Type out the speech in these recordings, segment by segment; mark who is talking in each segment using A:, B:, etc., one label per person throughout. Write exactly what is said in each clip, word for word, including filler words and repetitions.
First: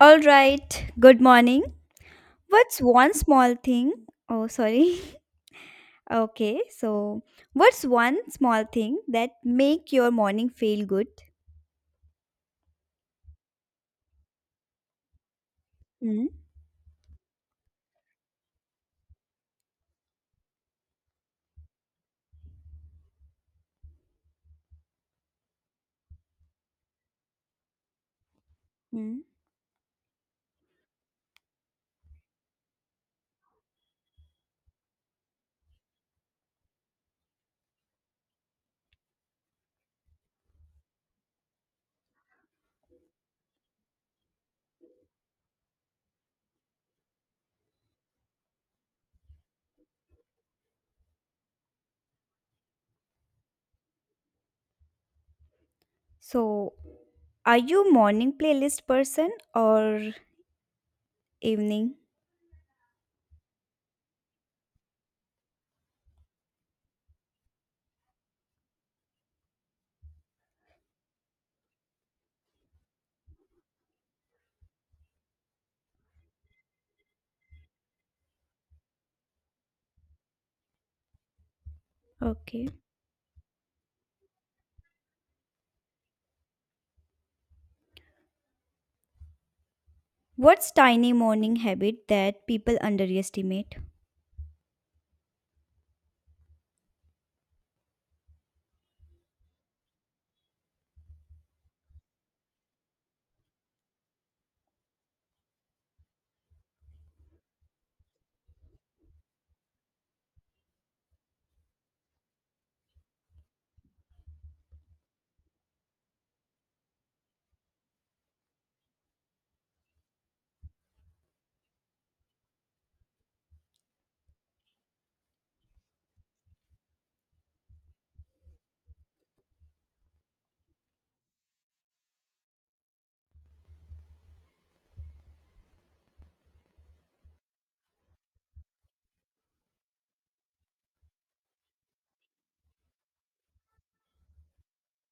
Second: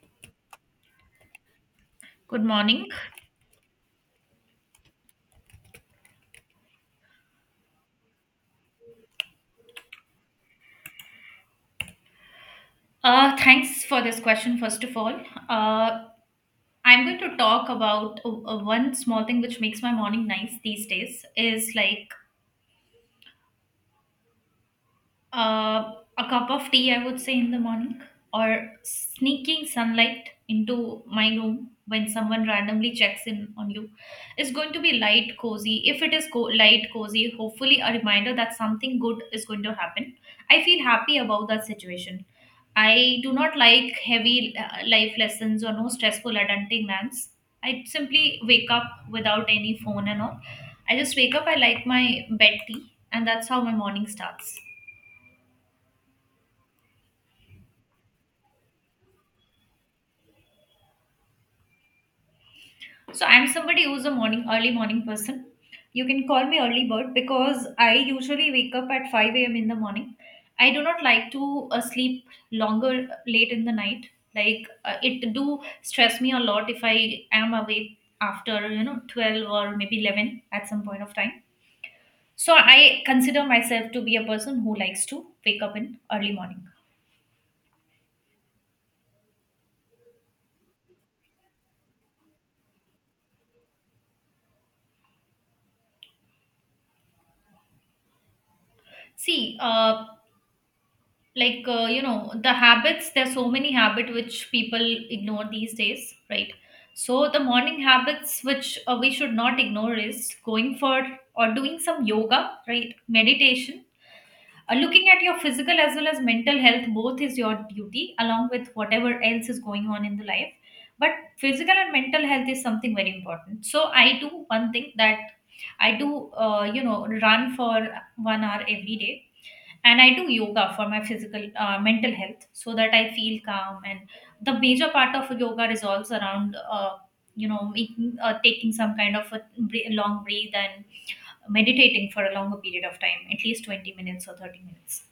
A: All right. Good morning.
B: Good
A: What's
B: morning.
A: one small thing? Oh, sorry. Okay. So, what's one small thing that make your morning feel good?
B: Uh, thanks for this question, first of all. Uh,
A: Mm-hmm.
B: I'm going to talk about uh, uh, one small thing which makes my morning nice these days is like Uh, a cup of tea, I would say, in the morning, or sneaking sunlight into my room when someone randomly checks in on you. It's going to be light, cozy. If it is co- light, cozy, hopefully a reminder that something good is going to happen. I feel happy about that situation. I do not like heavy uh, life lessons or no stressful adulting lands. I simply wake up without any phone and all. I just wake up, I like my bed tea, and that's how my morning starts.
A: So, are you morning playlist person or evening?
B: So I'm somebody who's a morning early morning person. You can call me early bird because I usually wake up at five a m in the morning. I do not like to uh, sleep longer uh, late in the night. Like uh, it do stress me a lot if I am awake after you know twelve or maybe eleven at some point of time. So
A: Okay.
B: I consider myself to be a person who likes to wake up in early morning.
A: What's tiny morning habit that people underestimate?
B: See, uh, like uh, you know, the habits, there's so many habit which people ignore these days, right? So the morning habits which uh, we should not ignore is going for or doing some yoga, right? Meditation, uh, looking at your physical as well as mental health, both is your duty along with whatever else is going on in the life. But physical and mental health is something very important, so I do one thing that I do, uh, you know, run for one hour every day, and I do yoga for my physical uh, mental health so that I feel calm. And the major part of yoga revolves around uh, you know making uh, taking some kind of a bre- long breathe and meditating for a longer period of time, at least twenty minutes or thirty minutes.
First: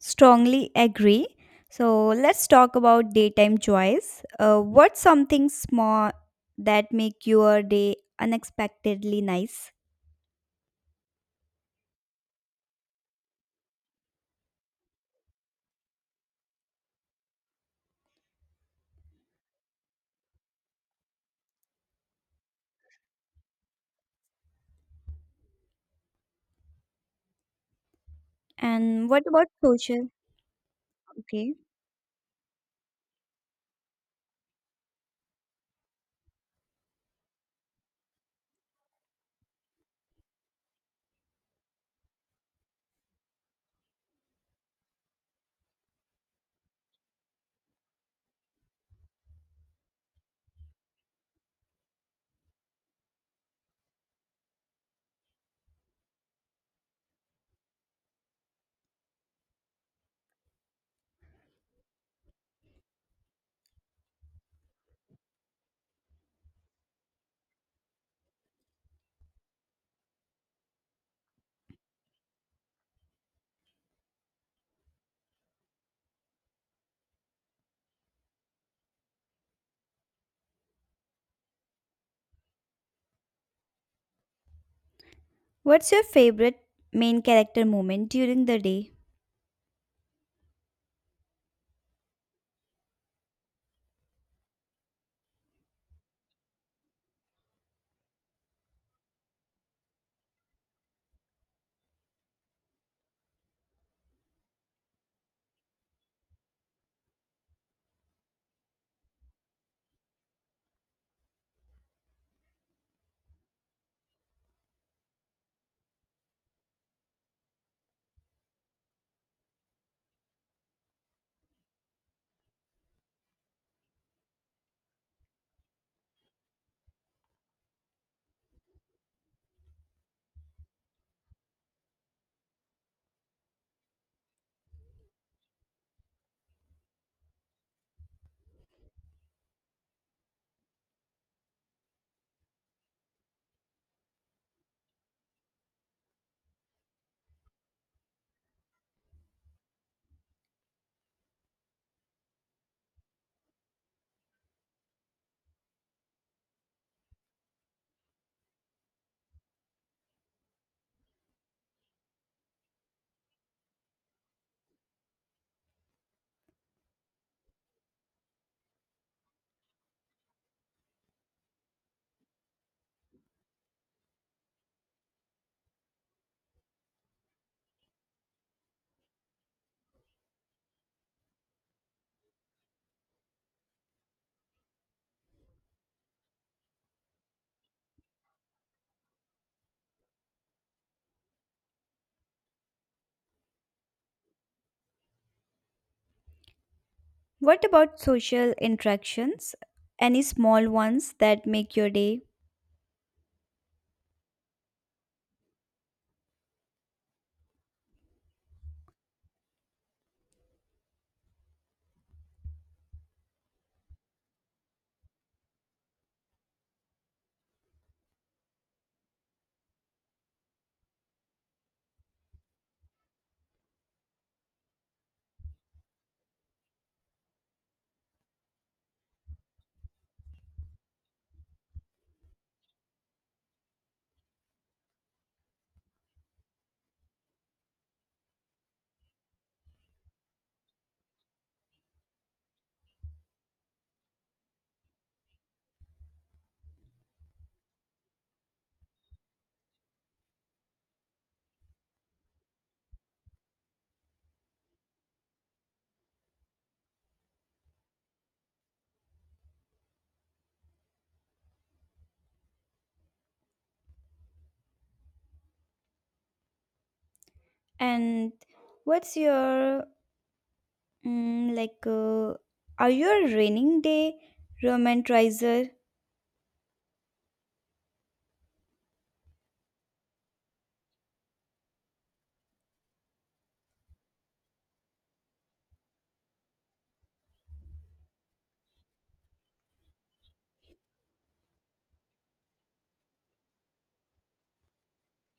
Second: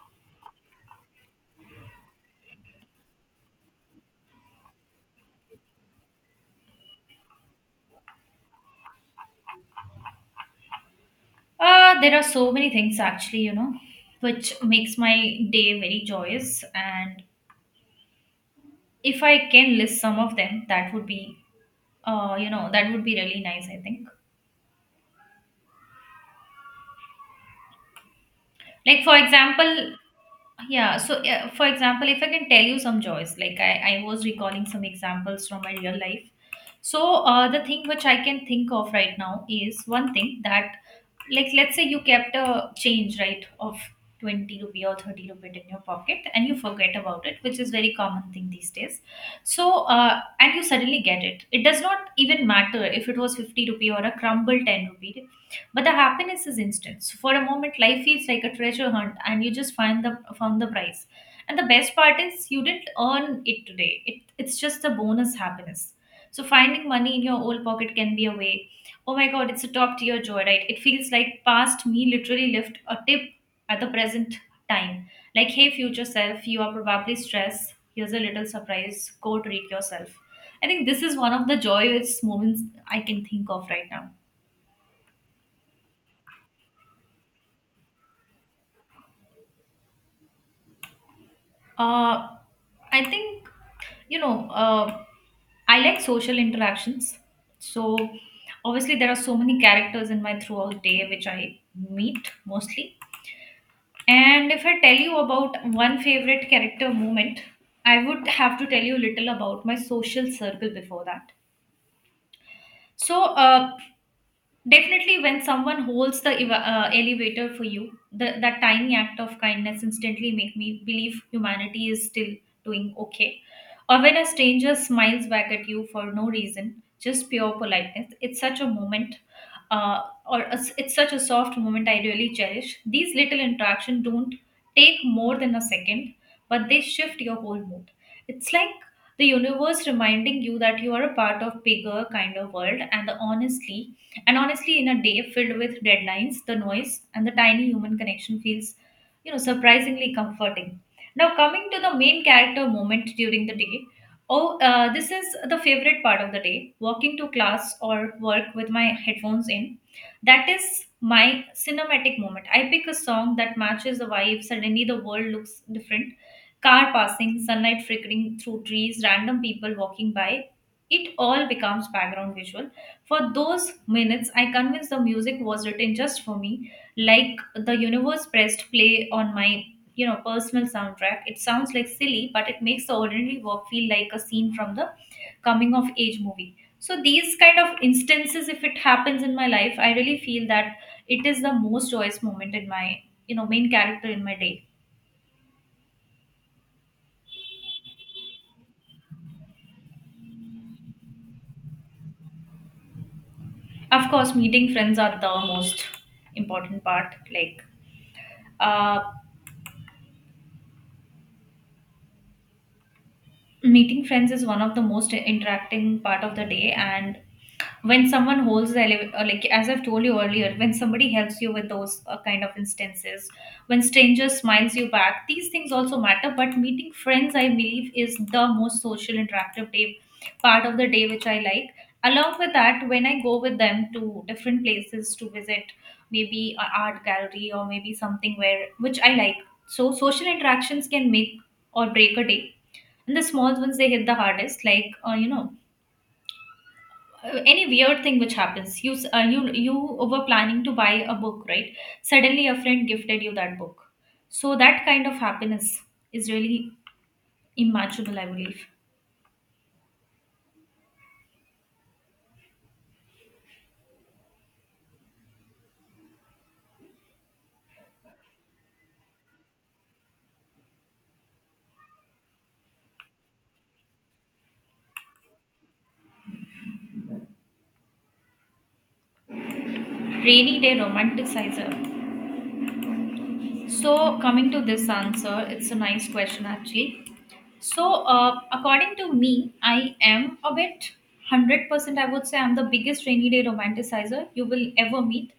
A: Strongly agree. So let's talk about daytime joys. Uh, what's something small that make your day unexpectedly nice?
B: uh, There are so many things actually, you know, which makes my day very joyous. And if I can list some of them, that would be, uh, you know, that would be really nice, I think. Like,
A: And
B: for
A: what about
B: example,
A: social?
B: yeah, so uh,
A: Okay.
B: for example, if I can tell you some joys, like I, I was recalling some examples from my real life. So uh, the thing which I can think of right now is one thing that, like, let's say you kept a change, right, of twenty rupee or thirty rupee in your pocket and you forget about it, which is very common thing these days. So uh, and you suddenly get it, it does not even matter if it was fifty rupee or a crumble ten rupee, but the happiness is instant. So for a moment life feels like a treasure hunt and you just find the found the prize. And the best part is you didn't earn it today, it, it's just the bonus happiness. So finding money in your old pocket can be a way. Oh my god, it's a top tier joy, right? It feels like past me literally left a tip at the present time. Like, hey, future self, you are probably stressed. Here's a little surprise. Go treat yourself. I think this is one of the joyous moments I can think of right now.
A: What's your favorite main character moment during the day?
B: Uh, I think, you know, uh, I like social interactions. So, obviously, there are so many characters in my throughout day which I meet mostly. And if I tell you about one favorite character moment, I would have to tell you a little about my social circle before that. So, uh, definitely, when someone holds the eva- uh, elevator for you, the, that tiny act of kindness instantly make me believe humanity is still doing okay. Or when a stranger smiles back at you for no reason, just pure politeness. It's such a moment, uh, or a s it's such a soft moment I really cherish. These little interactions don't take more than a second, but they shift your whole mood. It's like the universe reminding you that you are a part of bigger kind of world. And the honestly and honestly, in a day filled with deadlines, the noise and the tiny human connection feels, you know, surprisingly comforting. Now coming to the main character moment during the day. Oh, uh, this is the favorite part of the day, walking to class or work with my headphones in. That is my cinematic moment. I pick a song that matches the vibe, suddenly the world looks different. Car passing, sunlight flickering through trees, random people walking by. It all becomes background visual. For those minutes, I convinced the music was written just for me, like the universe pressed play on my, you know, personal soundtrack. It sounds like silly, but it makes the ordinary work feel like a scene from the coming of age movie. So these kind of instances, if it happens in my life, I really feel that it is the most joyous moment in my, you know, main character in my day.
A: What about social interactions? Any small ones that make your day?
B: Of course, meeting friends are the most important part. Like, uh, meeting friends is one of the most interacting part of the day. And when someone holds the ele- uh, like, as I've told you earlier, when somebody helps you with those uh, kind of instances, when strangers smiles you back, these things also matter. But meeting friends, I believe, is the most social interactive day part of the day, which I like. Along with that, when I go with them to different places to visit, maybe an art gallery or maybe something where which I like. So social interactions can make or break a day, and the small ones, they hit the hardest. Like, uh, you know uh, any weird thing which happens. You s- uh, you you were planning to buy a book, right? Suddenly a friend gifted you that book. So that kind of happiness is really imaginable, I believe.
A: And what's your mm, like? Uh, are you a raining day romantizer?
B: Rainy day romanticizer. So coming to this answer, it's a nice question actually. So, uh, according to me, I am a bit one hundred percent. I would say I'm the biggest rainy day romanticizer you will ever meet.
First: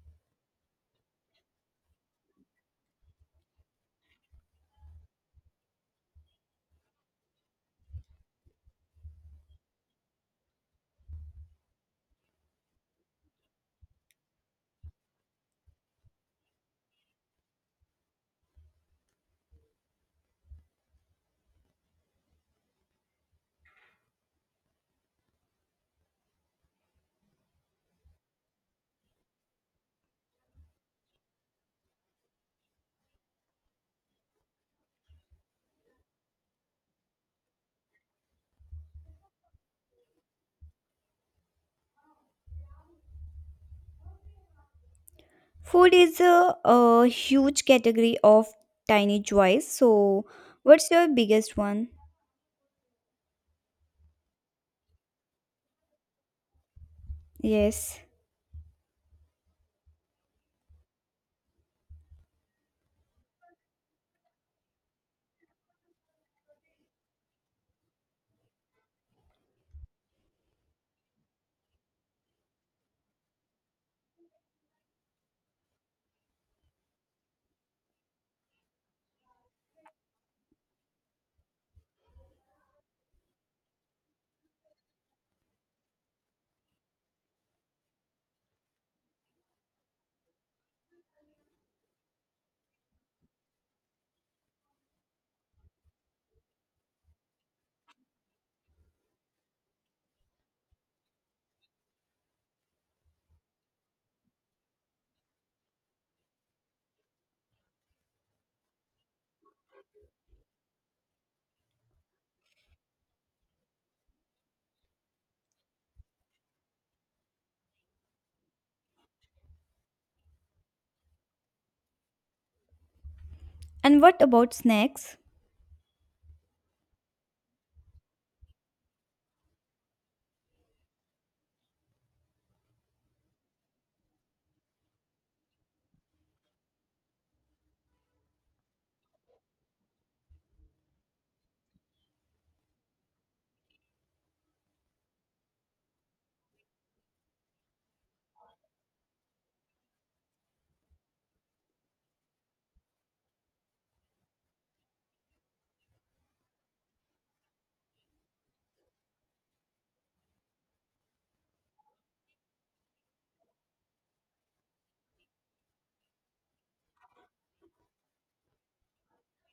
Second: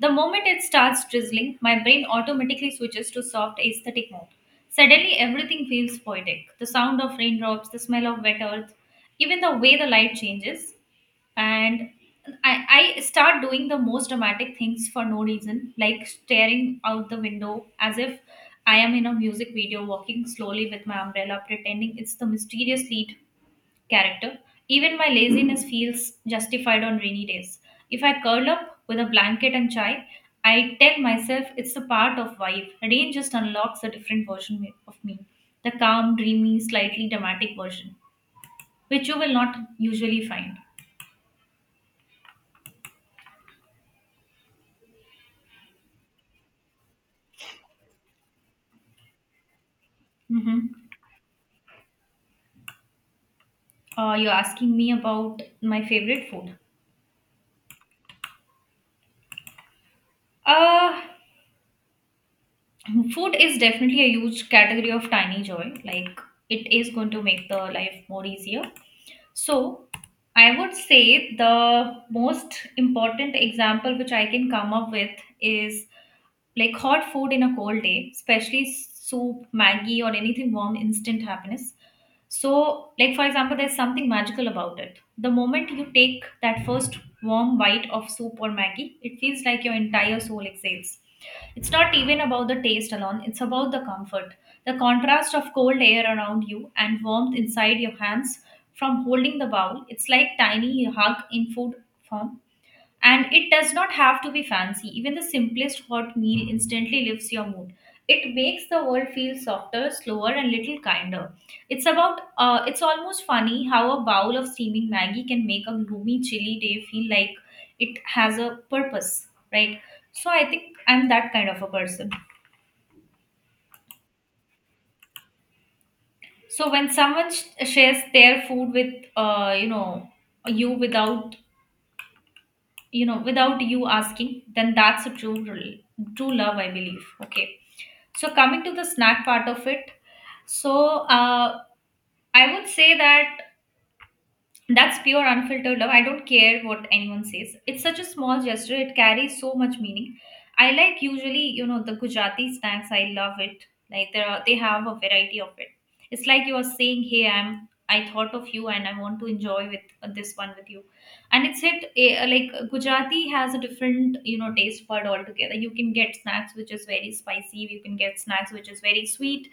B: The moment it starts drizzling, my brain automatically switches to soft aesthetic mode. Suddenly, everything feels poetic, the sound of raindrops, the smell of wet earth, even the way the light changes. And I, I start doing the most dramatic things for no reason, like staring out the window as if I am in a music video, walking slowly with my umbrella, pretending it's the mysterious lead character. Even my laziness feels justified on rainy days. If I curl up with a blanket and chai, I tell myself it's a part of vibe. Rain just unlocks a different version of me, the calm, dreamy, slightly dramatic version, which you will not usually find.
A: Food is a, a huge category of tiny joys. So,
B: Hmm.
A: what's your biggest one?
B: Uh, you're asking me about my favorite food.
A: Yes.
B: Uh, Food is definitely a huge category of tiny joy. Like, it is going to make the life more easier. So, I would say the most important example which I can come up with is, like, hot food in a cold day, especially soup, Maggie, or anything warm, instant happiness. So, like, for example, there's something magical about it. The moment you take that first warm bite of soup or Maggie, it feels like your entire soul exhales. It's not even about the taste alone, it's about the comfort. The contrast of cold air around you and warmth inside your hands from holding the bowl. It's like tiny hug in food form. And it does not have to be fancy. Even the simplest hot meal instantly lifts your mood. It makes the world feel softer, slower, and little kinder. It's about, uh, it's almost funny how a bowl of steaming Maggie can make a gloomy, chilly day feel like it has a purpose, right? So I think I'm that kind of a person.
A: And what about snacks?
B: So when someone sh- shares their food with, uh, you know, you without, you know, without you asking, then that's a true true love, I believe. Okay. So coming to the snack part of it. So, uh, I would say that that's pure unfiltered love. I don't care what anyone says. It's such a small gesture. It carries so much meaning. I like, usually, you know, the Gujarati snacks. I love it. Like, there are, they have a variety of it. It's like you are saying, "Hey, I'm. I thought of you, and I want to enjoy with, uh, this one with you." And it's hit eh, like Gujarati has a different, you know, taste bud altogether. You can get snacks which is very spicy. You can get snacks which is very sweet,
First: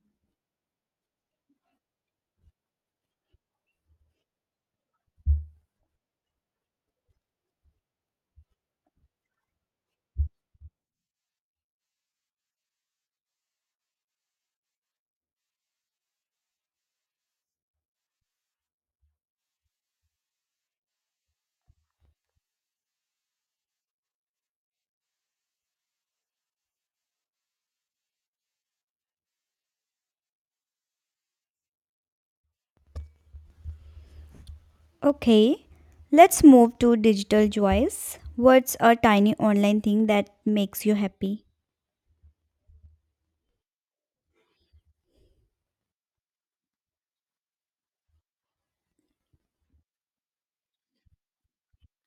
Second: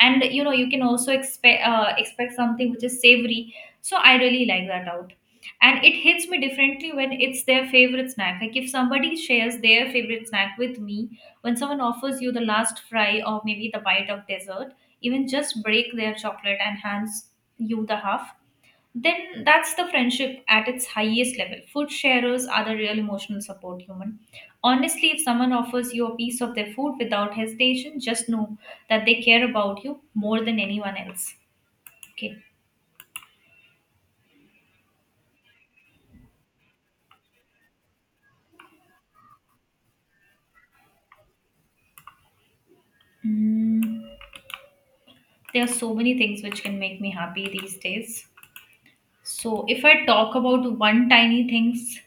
B: and you know, you can also expect uh, expect something which is savory, so I really like that out. And it hits me differently when it's their favorite snack. Like if somebody shares their favorite snack with me, when someone offers you the last fry or maybe the bite of dessert, even just break their chocolate and hands you the half, then that's the friendship at its highest level. Food sharers are the real emotional support human. Honestly, if someone offers you a piece of their food without hesitation, just know that they care about you more than anyone else. Okay.
A: Okay. Let's move to digital joys. What's a tiny online thing that makes you happy?
B: Mm, there are so many things which can make me happy these days. So, if I talk about one tiny things,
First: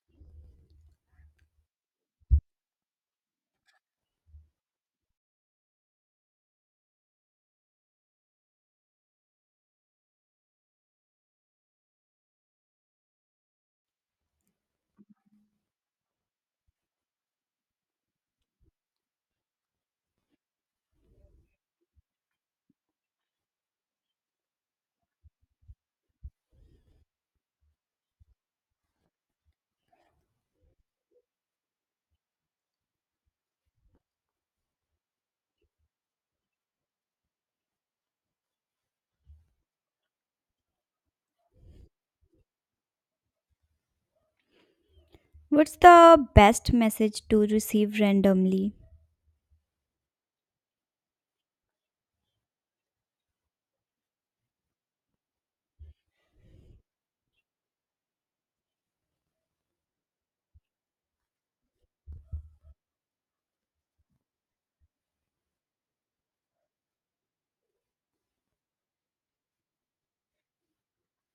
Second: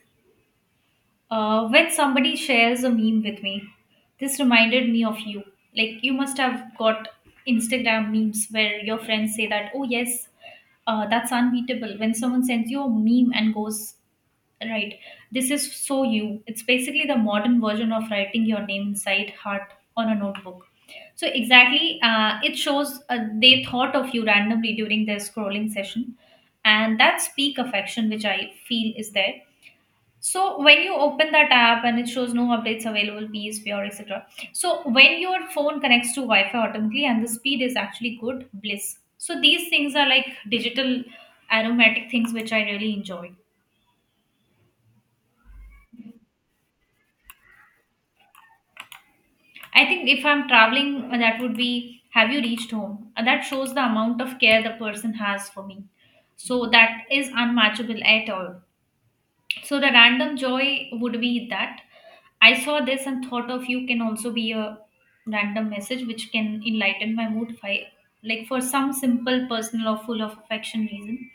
B: uh, when somebody shares a meme with me, this reminded me of you. Like you must have got Instagram memes where your friends say that, "Oh yes, uh, that's unbeatable." When someone sends you a meme and goes, "Right. This is So You." It's basically the modern version of writing your name inside heart on a notebook. So exactly, uh, it shows uh, they thought of you randomly during their scrolling session, and that's peak affection, which I feel is there. So when you open that app and it shows no updates available, peace, P S V R, et cetera. So when your phone connects to Wi-Fi automatically and the speed is actually good, bliss. So these things are like digital aromatic things which I really enjoy.
A: What's the best message to receive randomly?
B: I think if I'm traveling, uh, that would be, have you reached home? Uh, That shows the amount of care the person has for me. So that is unmatchable at all. So the random joy would be that I saw this and thought of you, can also be a random message which can enlighten my mood if I like, for some simple personal or full of affection reason.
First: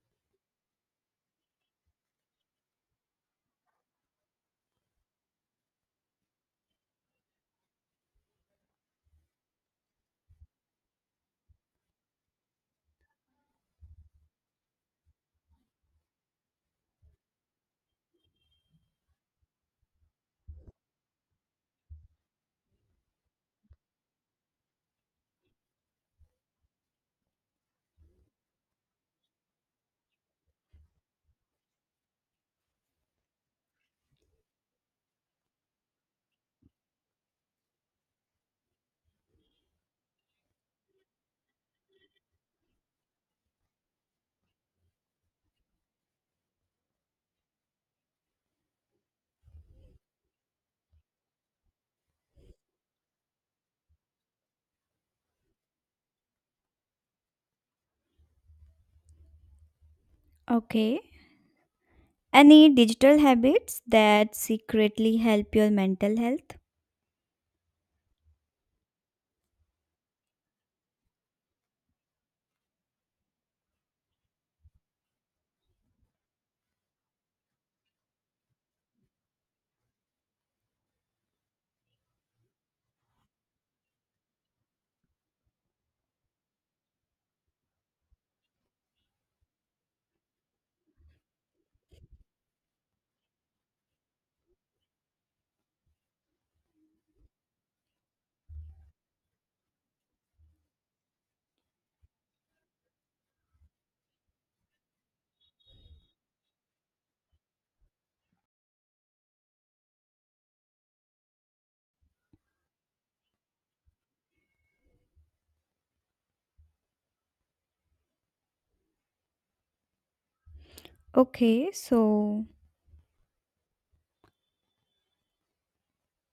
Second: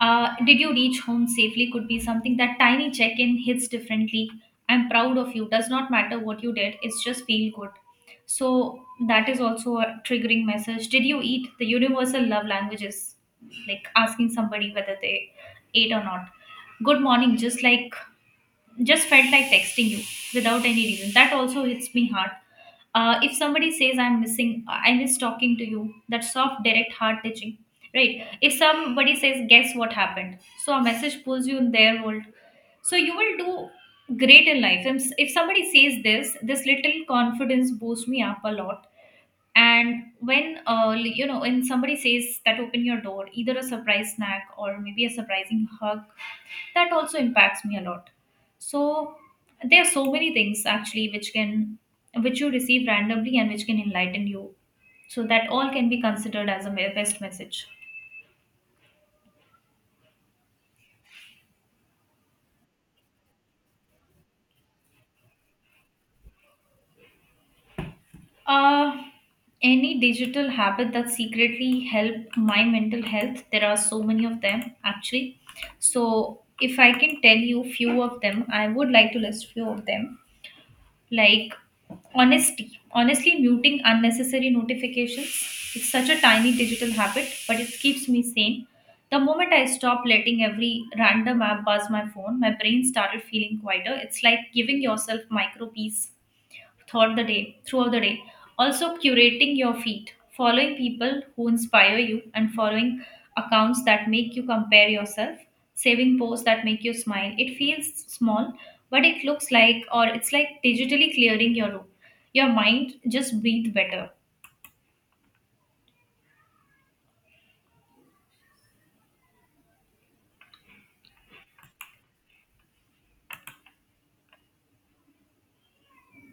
B: Uh, did you reach home safely? Could be something. That tiny check in hits differently. I'm proud of you. Does not matter what you did, it's just feel good. So, that is also a triggering message. Did you eat? The universal love language is like asking somebody whether they ate or not. Good morning, just like just felt like texting you without any reason, that also hits me hard. Uh, if somebody says I'm missing, I miss talking to you, that soft, direct, heart touching. Right. If somebody says guess what happened, so a message pulls you in their world. So you will do great in life, and s- if somebody says this this little confidence boosts me up a lot. And when uh, you know when somebody says that open your door, either a surprise snack or maybe a surprising hug, that also impacts me a lot. So there are so many things actually which can, which you receive randomly and which can enlighten you, so that all can be considered as a me- best message.
A: Okay. Any digital habits that secretly help your mental health?
B: Uh, any digital habit that secretly help my mental health. There are so many of them actually. So if I can tell you few of them, I would like to list few of them. Like honesty. Honestly, muting unnecessary notifications. It's such a tiny digital habit, but it keeps me sane. The moment I stopped letting every random app buzz my phone, my brain started feeling quieter. It's like giving yourself micro peace throughout the day, throughout the day also curating your feed, following people who inspire you and following accounts that make you compare yourself, saving posts that make you smile. It feels small, but it looks like, or it's like digitally clearing your room. Your mind just breathe better.
A: Okay, so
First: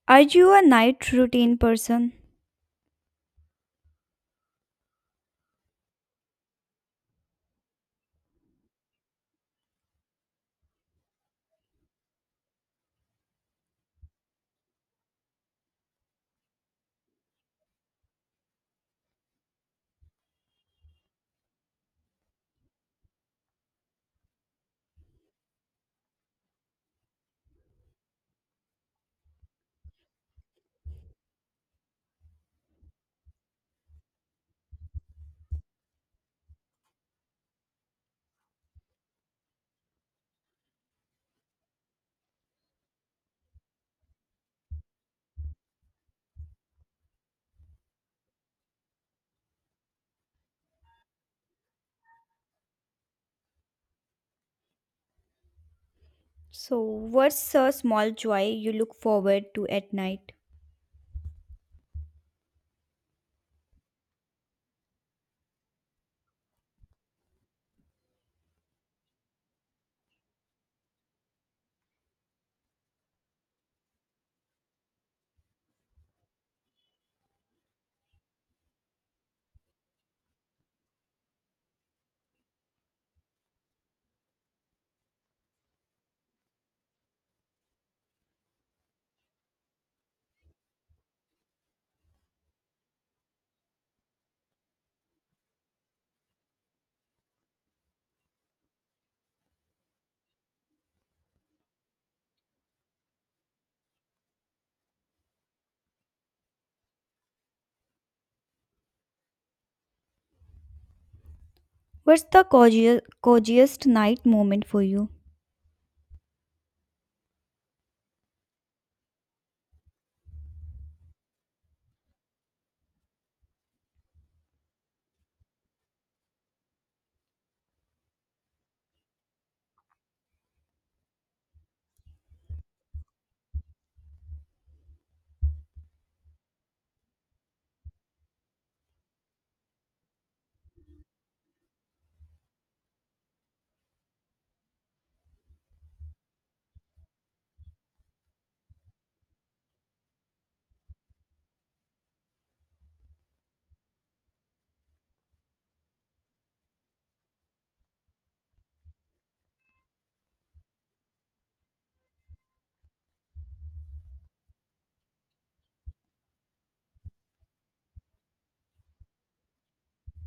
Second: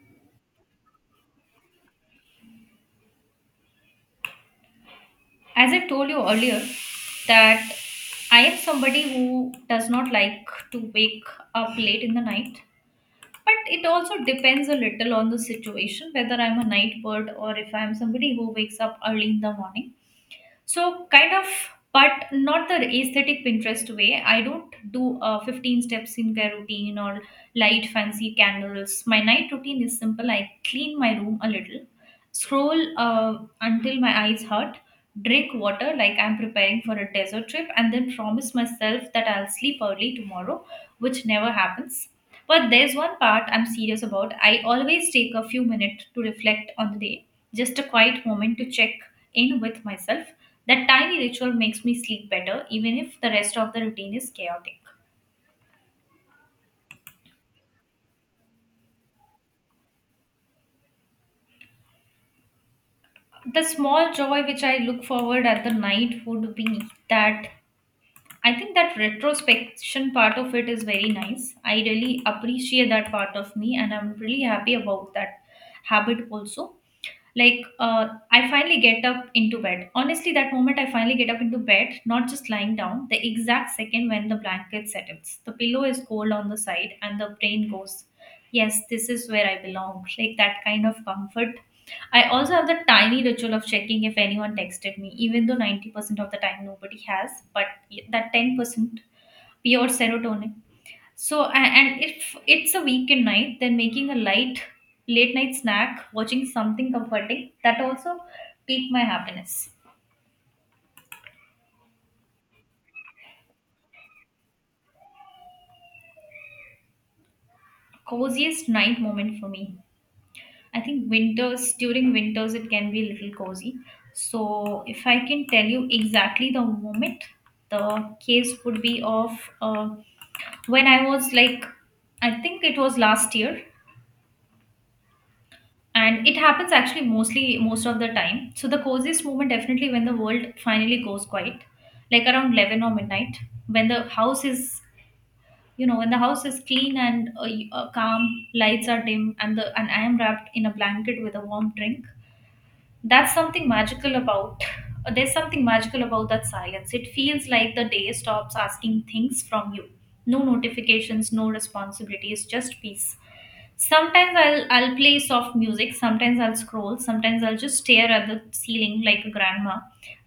A: are you a night routine person?
B: As I told you earlier, that I am somebody who does not like to wake up late in the night, but it also depends a little on the situation whether I'm a night bird or if I'm somebody who wakes up early in the morning. So kind of, but not the aesthetic Pinterest way. I don't do a fifteen step skincare routine or light fancy candles. My night routine is simple. I clean my room a little, scroll uh, until my eyes hurt, drink water like I'm preparing for a desert trip, and then promise myself that I'll sleep early tomorrow, which never happens. But there's one part I'm serious about. I always take a few minutes to reflect on the day, just a quiet moment to check in with myself. That tiny ritual makes me sleep better, even if the rest of the routine is chaotic.
A: So, what's a small joy you look forward to at night?
B: The small joy which I look forward at the night would be that, I think that retrospection part of it is very nice. I really appreciate that part of me, and I'm really happy about that habit also. Like uh, I finally get up into bed, honestly, that moment I finally get up into bed, not just lying down, the exact second when the blanket settles, the pillow is cold on the side, and the brain goes, yes, this is where I belong, like that kind of comfort. I also have the tiny ritual of checking if anyone texted me, even though ninety percent of the time nobody has, but that ten percent, pure serotonin. So, a- and if it's a weekend night, then making a light late night snack, watching something comforting, that also pique my happiness.
A: What's the coziest, coziest night moment for you?
B: Coziest night moment for me. I think winters, during winters, it can be a little cozy. So, if I can tell you exactly the moment, the case would be of, uh, when I was like, I think it was last year, and it happens actually mostly most of the time. So the coziest moment, definitely when the world finally goes quiet, like around eleven or midnight, when the house is, you know when the house is clean and uh, y- uh, calm, lights are dim, and the and I am wrapped in a blanket with a warm drink. That's something magical about, uh, there's something magical about that silence. It feels like the day stops asking things from you. No notifications, no responsibilities, just peace. Sometimes I'll, i'll play soft music, sometimes I'll scroll, sometimes I'll just stare at the ceiling like a grandma.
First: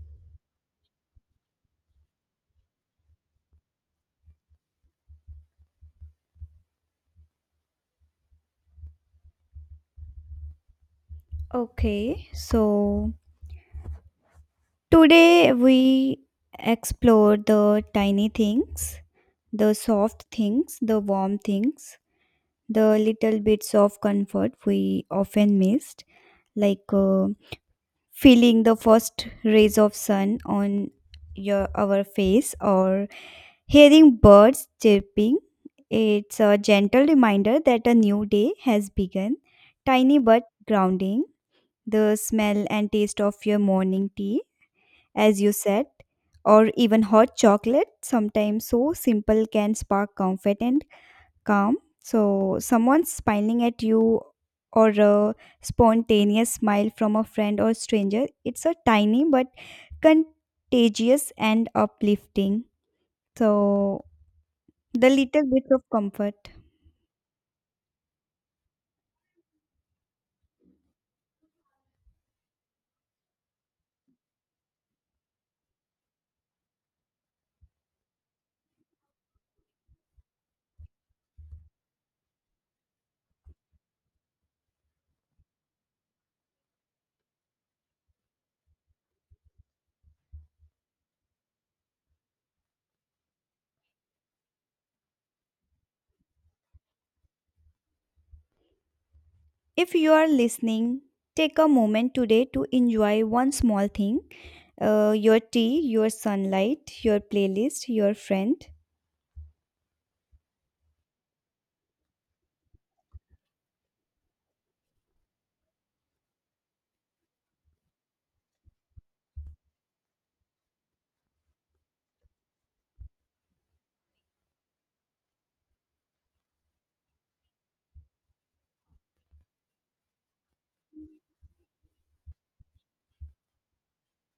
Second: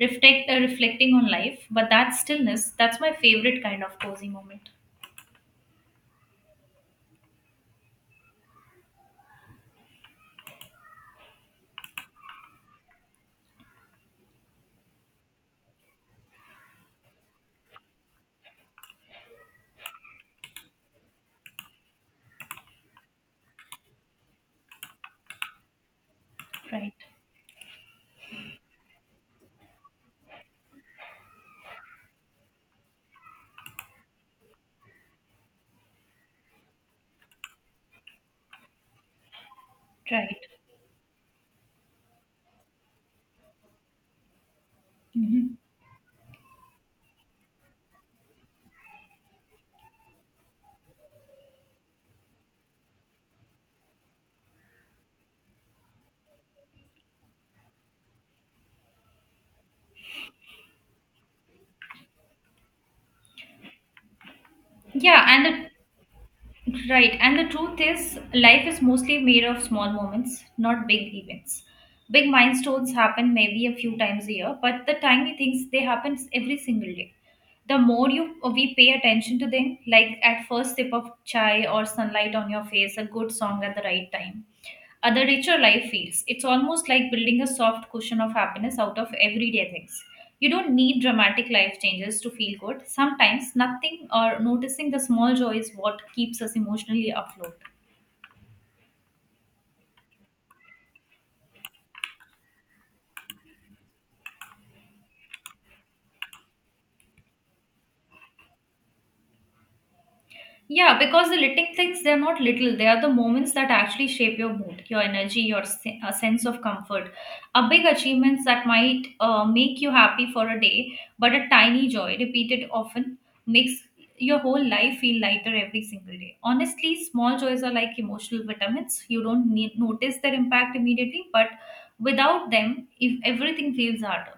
B: reflect uh, Reflecting on life, but that stillness, that's my favorite kind of cozy moment.
A: Okay, so today we explored the tiny things, the soft things, the warm things, the little bits of comfort we often missed, like
B: Right.
A: uh, feeling the first rays of sun on your our face or hearing birds chirping. It's a gentle reminder that a new day has begun. Tiny
B: Right.
A: but grounding, the smell and taste of your morning tea, as
B: Hmm.
A: you said, or even hot chocolate, sometimes so simple, can spark comfort and calm. So, someone smiling at you or a spontaneous smile from a friend or stranger, it's a tiny but contagious and uplifting. So, the
B: Yeah,
A: little
B: and
A: bits
B: it
A: of comfort.
B: right, and the truth is, life is mostly made of small moments, not big events. Big milestones happen maybe a few times a year, but the tiny things, they happen every single day. The more you we pay attention to them, like at first sip of chai or sunlight on your face, a good song at the right time, other richer life feels. It's almost like building a soft cushion of happiness out of everyday things. You don't need dramatic life changes to feel good. Sometimes nothing or noticing the small joy is what keeps us emotionally afloat.
A: If you are listening, take a moment today to enjoy one small thing, uh, your tea, your sunlight, your playlist, your friend.
B: Yeah, because the little things, they're not little. They are the moments that actually shape your mood, your energy, your se- uh, sense of comfort. A big achievements that might uh, make you happy for a day, but a tiny joy repeated often makes your whole life feel lighter every single day. Honestly, small joys are like emotional vitamins. You don't need, notice their impact immediately, but without them, if everything feels harder.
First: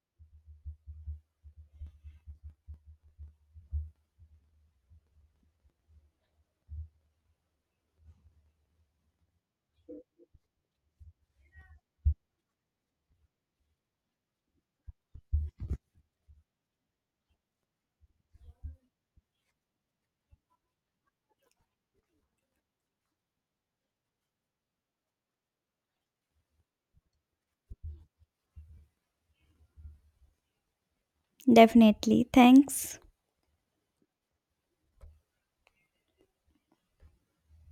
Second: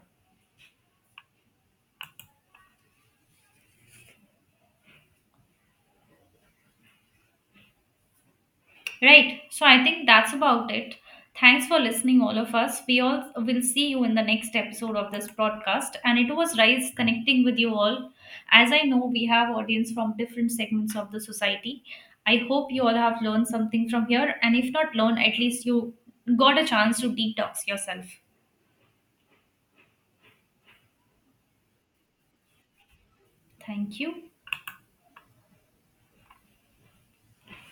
B: Right. So I think that's about it. Thanks for listening, all of us. We all will see you in the next episode of this broadcast. And it was nice connecting with you all. As I know, we have audience from different segments of the society. I hope you all have learned something from here. And if not learned, at least you got a chance to detox yourself.
A: Definitely. Thanks.
B: Thank you.